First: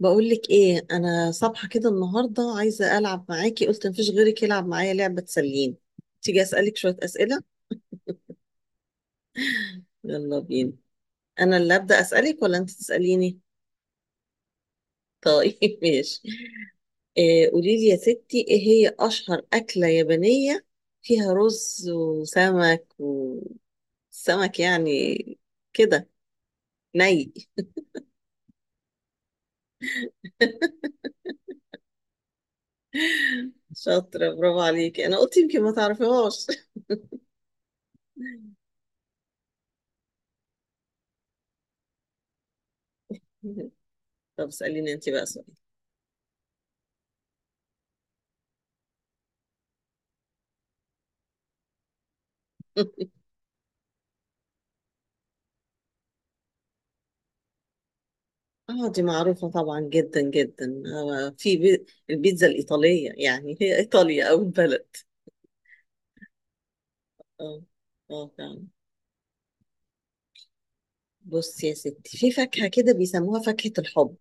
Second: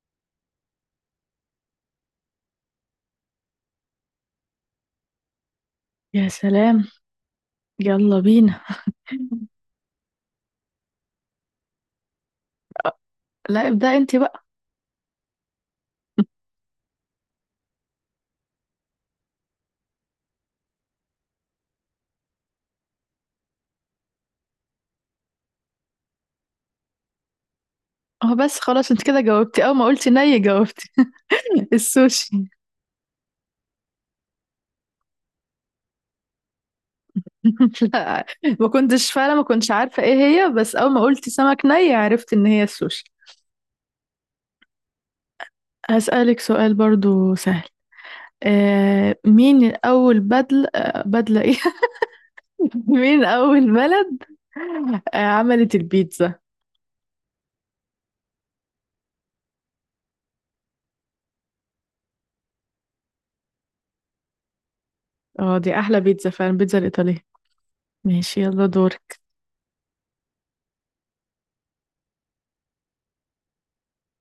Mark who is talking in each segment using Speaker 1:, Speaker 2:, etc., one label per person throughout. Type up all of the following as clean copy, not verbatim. Speaker 1: بقولك ايه، انا صبحة كده النهاردة عايزة العب معاكي. قلت مفيش غيرك يلعب معايا لعبة تسليني.
Speaker 2: يا
Speaker 1: تيجي اسألك
Speaker 2: سلام،
Speaker 1: شوية اسئلة.
Speaker 2: يلا بينا.
Speaker 1: يلا بينا. انا اللي ابدأ اسألك ولا انت تسأليني؟
Speaker 2: لا، ابدأ انت بقى.
Speaker 1: طيب ماشي. إيه، قولي لي يا ستي، ايه هي اشهر اكلة يابانية؟ فيها رز وسمك، وسمك يعني كده، ني.
Speaker 2: اه بس خلاص انت كده جاوبتي، اول ما قلتي ني جاوبتي. السوشي.
Speaker 1: شاطرة، برافو عليكي، انا قلت يمكن ما تعرفيهاش.
Speaker 2: لا، ما كنتش فعلا ما كنتش عارفة ايه هي، بس اول ما قلتي سمك ني عرفت ان هي السوشي.
Speaker 1: طب اسأليني انت بقى سؤال.
Speaker 2: هسألك سؤال برضو سهل. آه مين اول بدل آه بدلة ايه مين اول بلد عملت البيتزا؟
Speaker 1: اه دي معروفة طبعا جدا جدا، البيتزا الإيطالية، يعني هي إيطاليا أو البلد.
Speaker 2: اه دي احلى بيتزا فعلا، البيتزا الايطالية.
Speaker 1: اه، اه
Speaker 2: ماشي يلا
Speaker 1: فعلا.
Speaker 2: دورك.
Speaker 1: بص يا ستي، في فاكهة كده بيسموها فاكهة الحب،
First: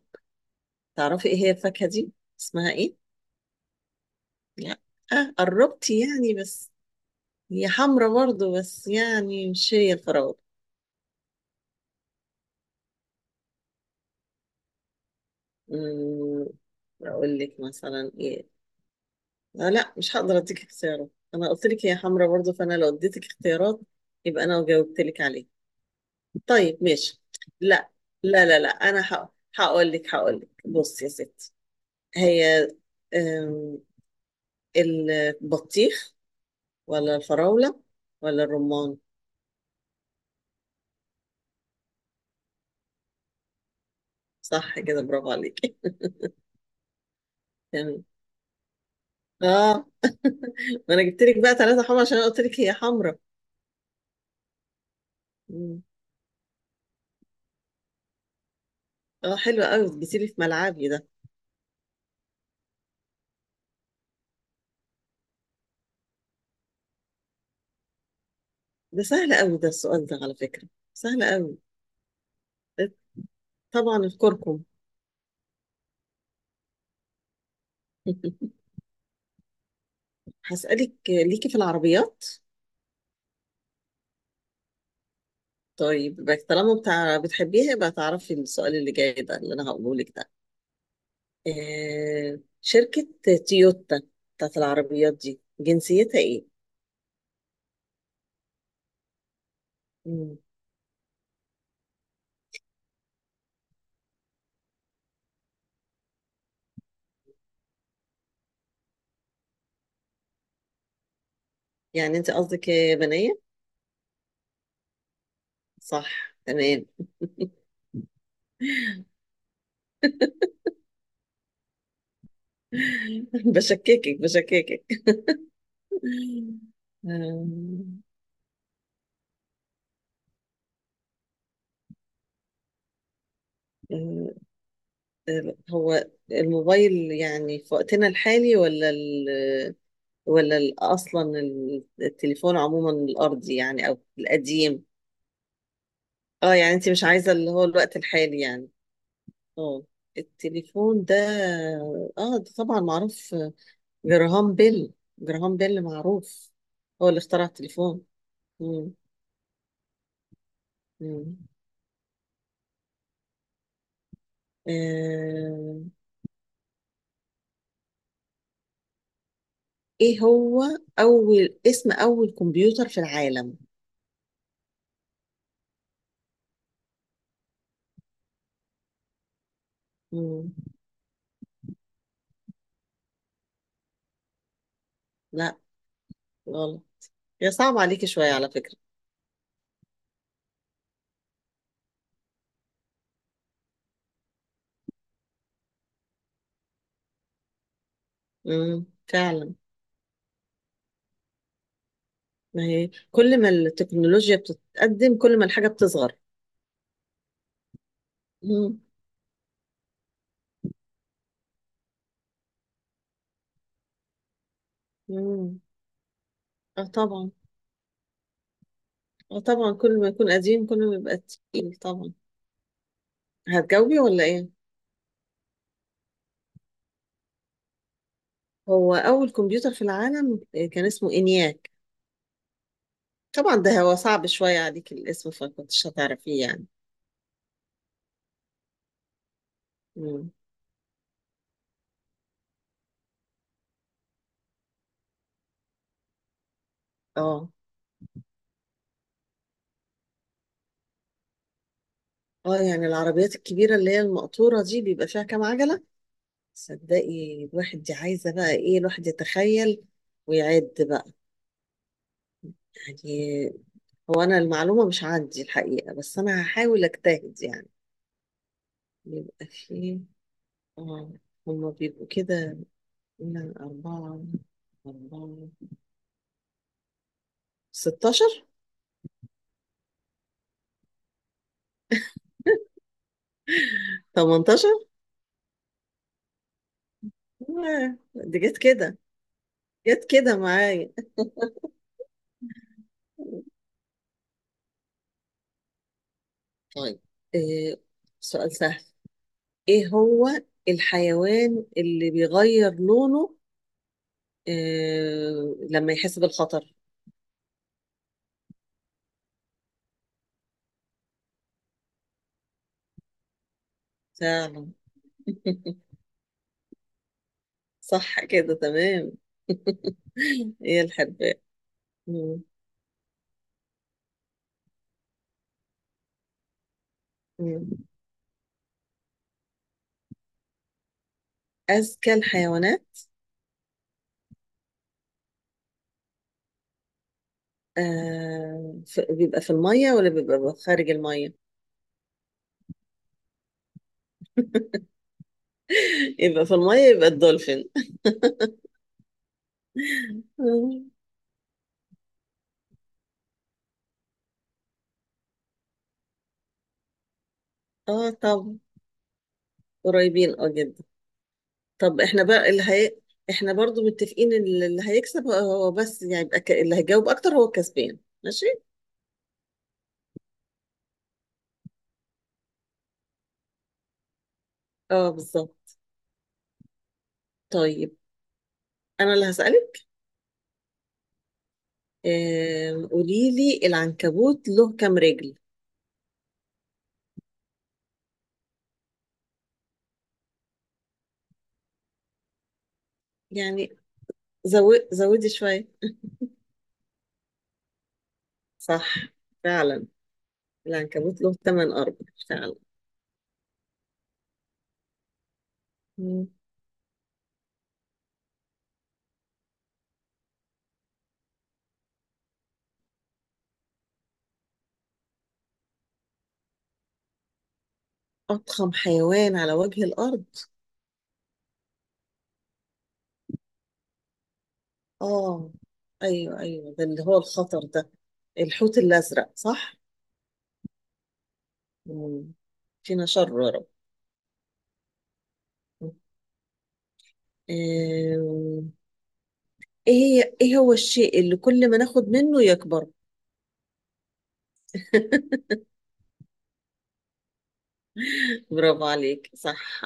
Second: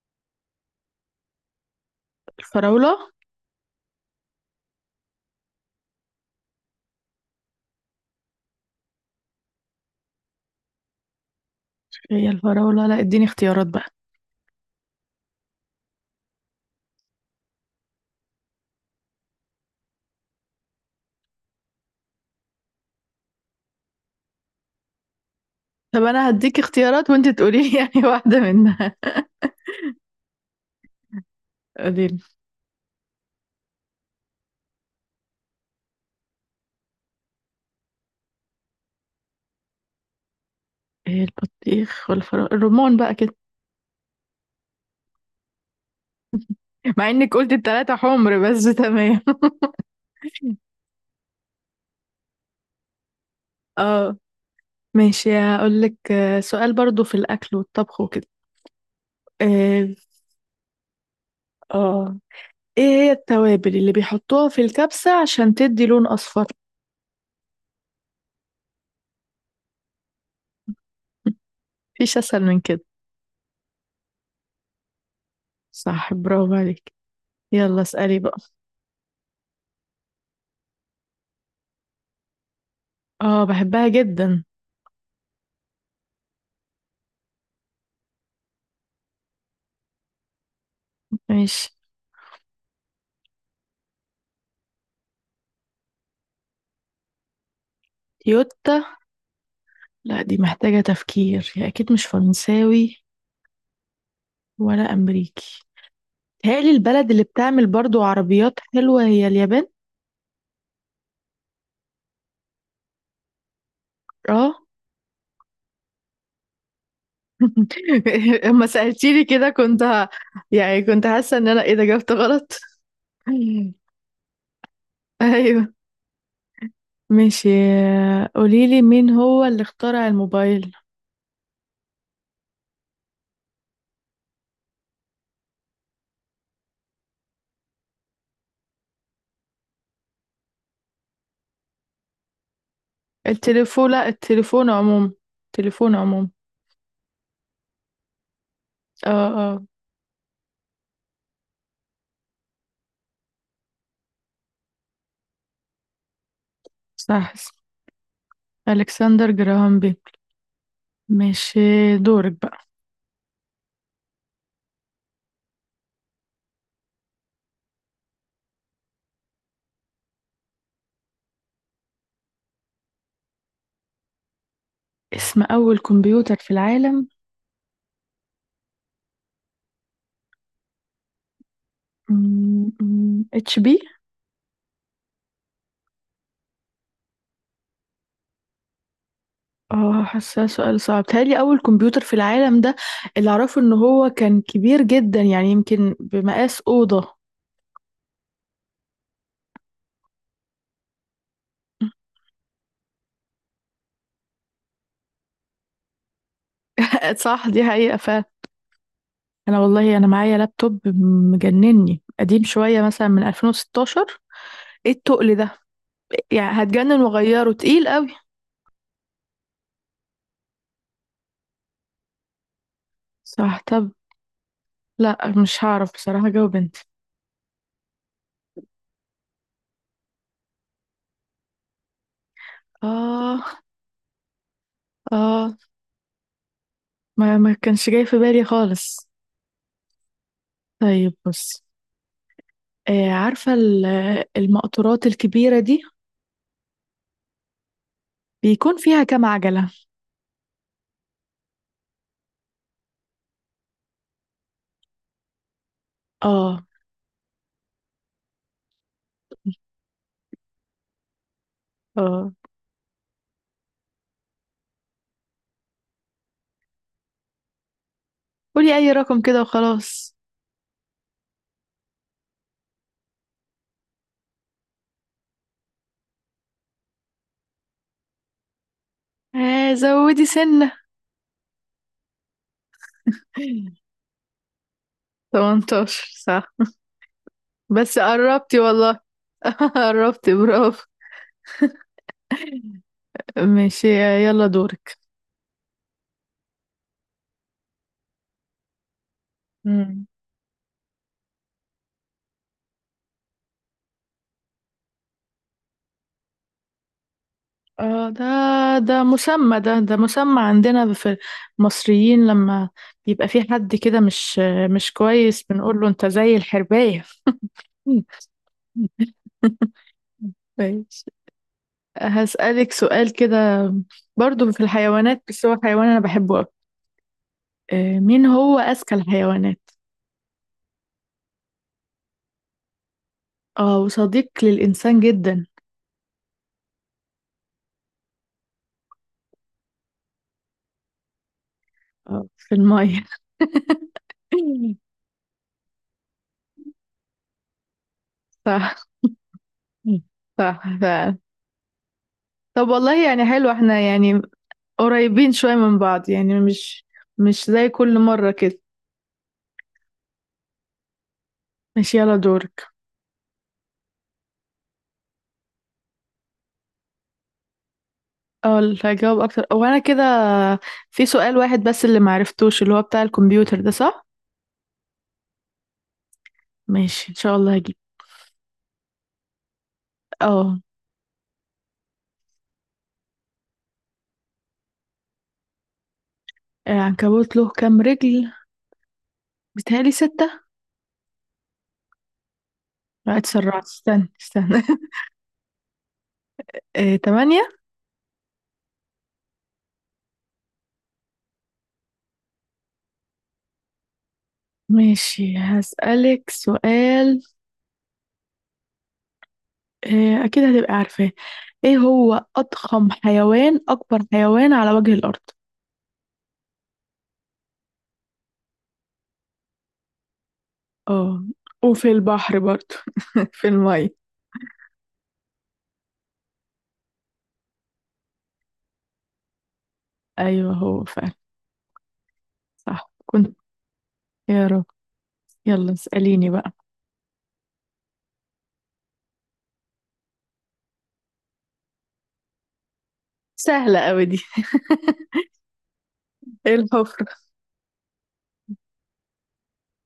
Speaker 1: تعرفي ايه هي الفاكهة دي؟ اسمها ايه؟
Speaker 2: الفراولة.
Speaker 1: لا. آه، قربتي يعني بس، هي حمرا برضو بس يعني مش هي الفراولة.
Speaker 2: هي الفراولة؟ لا، اديني اختيارات بقى.
Speaker 1: أمم، أقول لك مثلا ايه؟ لا، مش هقدر اديك اختيارات، أنا قلت لك هي حمرا برضو، فأنا لو اديتك اختيارات يبقى أنا جاوبت لك عليها.
Speaker 2: طب انا هديك
Speaker 1: طيب
Speaker 2: اختيارات
Speaker 1: ماشي.
Speaker 2: وانت تقولي لي
Speaker 1: لا
Speaker 2: واحده
Speaker 1: لا لا لا
Speaker 2: منها.
Speaker 1: انا. هقول لك بص يا ستي،
Speaker 2: قولي لي.
Speaker 1: هي أم، البطيخ ولا الفراولة ولا الرمان.
Speaker 2: ايه، البطيخ والفراوله الرمان بقى كده،
Speaker 1: صح كده، برافو عليك.
Speaker 2: مع انك قلت التلاته
Speaker 1: تمام.
Speaker 2: حمر، بس تمام.
Speaker 1: اه ما انا جبت لك بقى ثلاثة حمرا عشان انا قلت لك هي حمرا.
Speaker 2: اه. ماشي، هقول
Speaker 1: مم.
Speaker 2: لك، سؤال برضو في الاكل والطبخ وكده.
Speaker 1: اه حلو
Speaker 2: اه.
Speaker 1: قوي، جيتي لي في ملعبي ده.
Speaker 2: آه. ايه هي التوابل اللي بيحطوها في الكبسه عشان تدي لون اصفر؟
Speaker 1: ده سهل قوي ده السؤال ده على فكرة، سهل قوي.
Speaker 2: مفيش اسهل من كده.
Speaker 1: طبعا الكركم.
Speaker 2: صح برافو عليك. يلا اسالي بقى.
Speaker 1: هسألك ليكي في العربيات.
Speaker 2: اه بحبها جدا.
Speaker 1: طيب يبقى طالما بتاع بتحبيها، يبقى تعرفي السؤال اللي جاي ده اللي انا هقوله لك ده.
Speaker 2: ماشي.
Speaker 1: آه، شركة تويوتا بتاعت العربيات دي جنسيتها ايه؟
Speaker 2: يوتا. لا، دي
Speaker 1: مم.
Speaker 2: محتاجه تفكير. هي اكيد مش فرنساوي ولا امريكي. تهيألي البلد اللي بتعمل برضو عربيات حلوة هي اليابان.
Speaker 1: يعني انت قصدك يابانية؟
Speaker 2: اه.
Speaker 1: صح تمام.
Speaker 2: اما سألتيني كده كنت يعني كنت حاسة ان انا ايه ده، جاوبت غلط.
Speaker 1: بشككك بشككك.
Speaker 2: ايوه. ماشي.
Speaker 1: آم،
Speaker 2: قوليلي مين هو اللي اخترع الموبايل؟
Speaker 1: آه، هو الموبايل يعني في وقتنا الحالي ولا ال ولا ال- اصلا التليفون عموما الارضي يعني
Speaker 2: التليفون،
Speaker 1: او
Speaker 2: لا التليفون
Speaker 1: القديم.
Speaker 2: عموما، التليفون عموما.
Speaker 1: اه يعني انت مش عايزة اللي هو الوقت الحالي يعني.
Speaker 2: اه. اه
Speaker 1: اه، التليفون ده، اه ده طبعا معروف، جراهام بيل. جراهام بيل معروف، هو اللي
Speaker 2: صح
Speaker 1: اخترع
Speaker 2: صح.
Speaker 1: التليفون. مم.
Speaker 2: الكسندر جراهام بيل.
Speaker 1: مم.
Speaker 2: ماشي، دورك بقى.
Speaker 1: آه. ايه هو اول كمبيوتر في العالم؟
Speaker 2: اسم اول كمبيوتر في العالم؟
Speaker 1: مم.
Speaker 2: اتش بي.
Speaker 1: لا، غلط. هي صعب عليكي شوية على فكرة.
Speaker 2: اه حاساه سؤال صعب، تهيألي أول كمبيوتر في العالم ده اللي أعرفه إن هو كان كبير جدا، يعني يمكن بمقاس أوضة.
Speaker 1: مم. فعلا. ما هي كل ما التكنولوجيا بتتقدم كل ما الحاجة بتصغر.
Speaker 2: صح دي حقيقة فعلا.
Speaker 1: مم.
Speaker 2: أنا والله أنا معايا لابتوب مجنني، قديم شوية مثلا من 2016. إيه التقل ده؟
Speaker 1: مم.
Speaker 2: يعني
Speaker 1: اه
Speaker 2: هتجنن،
Speaker 1: طبعا.
Speaker 2: وأغيره تقيل قوي.
Speaker 1: اه طبعا، كل ما يكون قديم كل ما يبقى تقيل طبعا.
Speaker 2: صح. طب
Speaker 1: هتجاوبي ولا ايه؟
Speaker 2: لا، مش هعرف بصراحة أجاوب أنت.
Speaker 1: هو اول كمبيوتر في العالم كان اسمه انياك. طبعا
Speaker 2: آه.
Speaker 1: ده هو صعب شويه عليك الاسم،
Speaker 2: آه.
Speaker 1: فكنتش هتعرفيه يعني.
Speaker 2: ما كانش جاي في بالي خالص.
Speaker 1: مم.
Speaker 2: طيب بص، عارفة المقطورات الكبيرة دي
Speaker 1: اه.
Speaker 2: بيكون فيها كام عجلة؟
Speaker 1: اه يعني العربيات الكبيره اللي هي المقطوره دي بيبقى فيها كام عجله؟
Speaker 2: اه.
Speaker 1: صدقي الواحد دي عايزه بقى ايه، الواحد يتخيل ويعد بقى
Speaker 2: اه
Speaker 1: يعني. هو انا المعلومه مش عندي الحقيقه، بس انا هحاول اجتهد يعني.
Speaker 2: قولي اي رقم كده
Speaker 1: بيبقى فيه،
Speaker 2: وخلاص.
Speaker 1: اه، هما بيبقوا كده، لا أربعة، أربعة، 16،
Speaker 2: آه زودي سنة.
Speaker 1: 18.
Speaker 2: 18 صح. بس
Speaker 1: دي جت
Speaker 2: قربتي
Speaker 1: كده،
Speaker 2: والله.
Speaker 1: جت
Speaker 2: قربتي
Speaker 1: كده
Speaker 2: برافو.
Speaker 1: معايا.
Speaker 2: ماشي يلا دورك.
Speaker 1: طيب، آه، سؤال سهل. إيه
Speaker 2: مم.
Speaker 1: هو الحيوان اللي بيغير لونه لما يحس بالخطر؟
Speaker 2: اه ده، ده مسمى عندنا في المصريين، لما يبقى في حد كده
Speaker 1: فعلا.
Speaker 2: مش كويس بنقول له انت زي الحرباية.
Speaker 1: صح كده تمام. هي
Speaker 2: ماشي.
Speaker 1: الحرباء. مم.
Speaker 2: هسألك سؤال كده برضو في الحيوانات، بس هو حيوان انا بحبه.
Speaker 1: مم.
Speaker 2: آه، مين هو أذكى الحيوانات؟
Speaker 1: أذكى الحيوانات.
Speaker 2: اه، وصديق للإنسان جدا.
Speaker 1: بيبقى في المية ولا بيبقى خارج المية؟
Speaker 2: آه، في المية.
Speaker 1: يبقى في المية، يبقى الدولفين.
Speaker 2: صح صح
Speaker 1: مم.
Speaker 2: فعلا. طب والله يعني حلو، احنا يعني قريبين شوية من بعض، يعني مش زي كل
Speaker 1: اه
Speaker 2: مرة
Speaker 1: طب،
Speaker 2: كده.
Speaker 1: قريبين اه جدا.
Speaker 2: ماشي
Speaker 1: طب
Speaker 2: يلا
Speaker 1: احنا بقى اللي
Speaker 2: دورك.
Speaker 1: هي... احنا برضو متفقين ان اللي هيكسب هو، بس يعني يبقى اللي هيجاوب اكتر هو الكسبان. ماشي.
Speaker 2: اه اللي هجاوب أكتر هو أنا كده. في سؤال واحد بس اللي معرفتوش، اللي هو بتاع الكمبيوتر ده، صح؟
Speaker 1: اه بالظبط.
Speaker 2: ماشي إن شاء الله هجيب.
Speaker 1: طيب انا اللي هسألك.
Speaker 2: اه.
Speaker 1: آه... قولي لي العنكبوت له كام رجل؟
Speaker 2: العنكبوت له كام رجل؟ بيتهيألي ستة؟ لا اتسرعت،
Speaker 1: يعني
Speaker 2: استنى
Speaker 1: زودي شوية.
Speaker 2: آه، تمانية.
Speaker 1: صح فعلا، العنكبوت له ثمان ارجل فعلا.
Speaker 2: ماشي.
Speaker 1: مم.
Speaker 2: هسألك سؤال. آه، أكيد هتبقى عارفاه. إيه هو أضخم حيوان، أكبر حيوان على وجه الأرض؟
Speaker 1: اضخم حيوان على وجه الارض.
Speaker 2: اه وفي البحر برضه، في المية.
Speaker 1: اه ايوه ايوه، ده اللي هو الخطر ده، الحوت الازرق صح.
Speaker 2: أيوه هو فعلا.
Speaker 1: مم.
Speaker 2: صح
Speaker 1: فينا
Speaker 2: كنت.
Speaker 1: شر يا رب.
Speaker 2: يا رب. يلا
Speaker 1: آه،
Speaker 2: اسأليني بقى.
Speaker 1: ايه ايه هو الشيء اللي كل ما ناخد منه يكبر؟
Speaker 2: سهلة أوي دي. إيه، الحفرة.
Speaker 1: برافو عليك، صح.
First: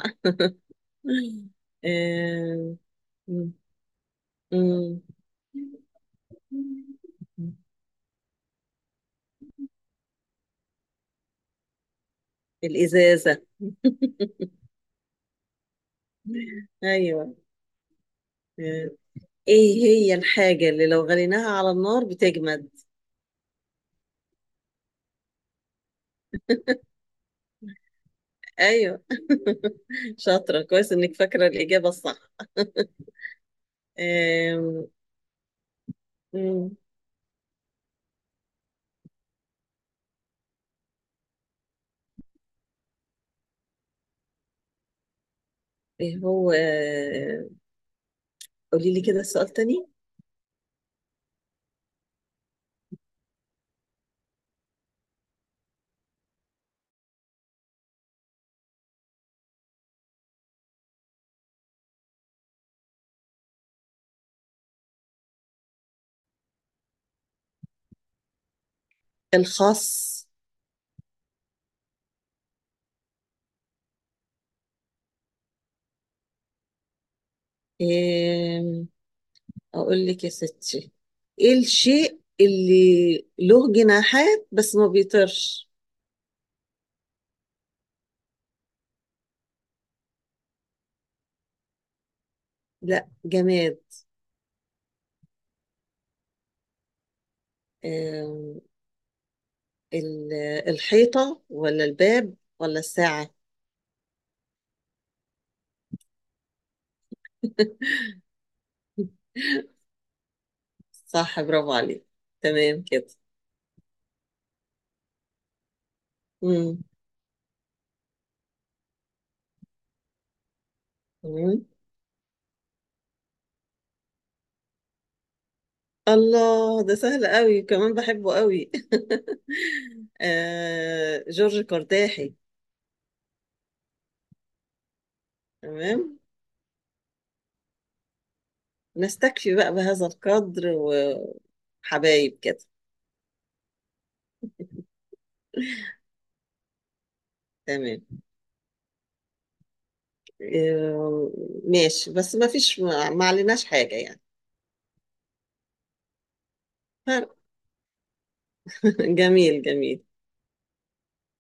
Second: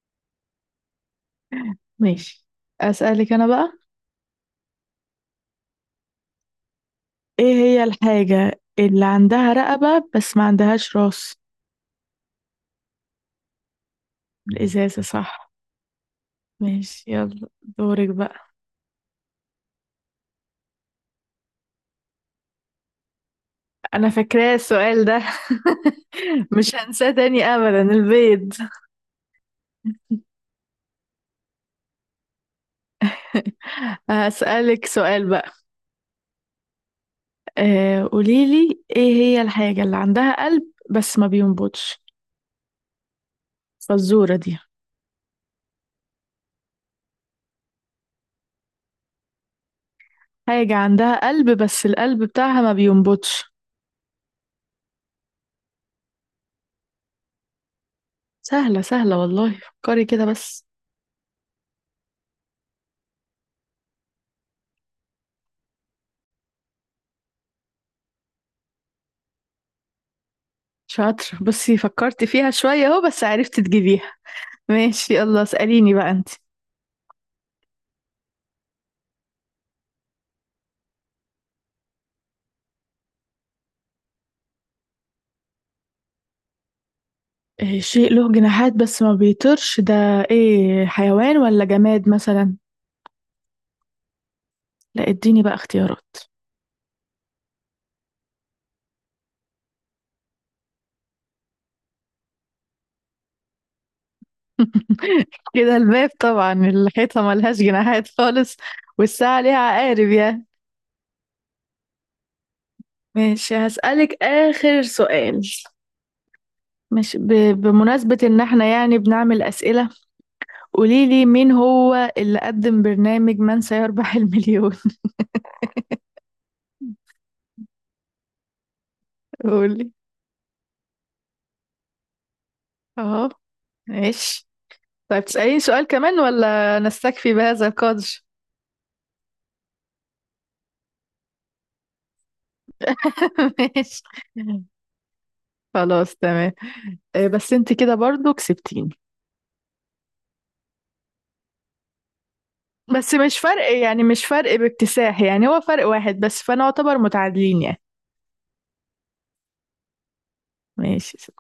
Speaker 2: ماشي.
Speaker 1: آه،
Speaker 2: أسألك أنا
Speaker 1: مم.
Speaker 2: بقى.
Speaker 1: مم.
Speaker 2: إيه هي الحاجة اللي عندها رقبة بس ما عندهاش راس؟
Speaker 1: الإزازة.
Speaker 2: الإزازة صح. ماشي
Speaker 1: ايوه.
Speaker 2: يلا دورك بقى.
Speaker 1: آه، ايه هي الحاجة اللي لو غليناها على النار بتجمد؟
Speaker 2: انا فاكراه السؤال ده. مش هنساه تاني ابدا، البيض.
Speaker 1: ايوه شاطرة، كويس انك فاكرة الإجابة الصح.
Speaker 2: هسألك
Speaker 1: آم،
Speaker 2: سؤال بقى.
Speaker 1: مم.
Speaker 2: آه، قوليلي ايه هي الحاجة اللي عندها قلب بس ما بينبضش؟ فالزورة دي.
Speaker 1: ايه هو قولي لي كده السؤال تاني.
Speaker 2: حاجة عندها قلب بس القلب بتاعها ما بينبضش. سهلة سهلة والله، فكري كده بس.
Speaker 1: الخاص.
Speaker 2: شاطرة، بصي فكرت فيها شوية اهو بس عرفت تجيبيها. ماشي يلا اسأليني بقى انت.
Speaker 1: آم، أقول لك يا ستي، إيه الشيء اللي له جناحات بس ما بيطيرش؟
Speaker 2: آه، شيء له جناحات بس ما بيطيرش ده، ايه، حيوان ولا جماد مثلا؟
Speaker 1: لا جماد.
Speaker 2: لا، اديني بقى اختيارات.
Speaker 1: آم، ال- الحيطة ولا الباب ولا الساعة؟
Speaker 2: كده الباب طبعا، الحيطة ملهاش جناحات خالص، والساعة ليها عقارب يا.
Speaker 1: صح، برافو عليك. تمام كده.
Speaker 2: ماشي هسألك آخر سؤال.
Speaker 1: مم.
Speaker 2: مش ب... بمناسبة إن احنا يعني بنعمل أسئلة، قوليلي مين
Speaker 1: مم.
Speaker 2: هو اللي قدم برنامج من سيربح المليون؟
Speaker 1: الله، ده سهل قوي كمان، بحبه قوي.
Speaker 2: قولي.
Speaker 1: آه، جورج قرداحي.
Speaker 2: اهو. ماشي. طيب تسأليني سؤال
Speaker 1: تمام.
Speaker 2: كمان، ولا نستكفي بهذا القدر؟
Speaker 1: نستكفي بقى بهذا القدر و... حبايب كده.
Speaker 2: ماشي خلاص تمام. آه، بس انت كده
Speaker 1: تمام.
Speaker 2: برضو كسبتيني.
Speaker 1: آه، ماشي، بس ما فيش، ما
Speaker 2: بس
Speaker 1: ما
Speaker 2: مش
Speaker 1: عليناش
Speaker 2: فرق
Speaker 1: حاجة
Speaker 2: يعني،
Speaker 1: يعني.
Speaker 2: مش فرق باكتساح يعني، هو فرق واحد بس، فانا اعتبر متعادلين يعني.
Speaker 1: جميل جميل.
Speaker 2: ماشي.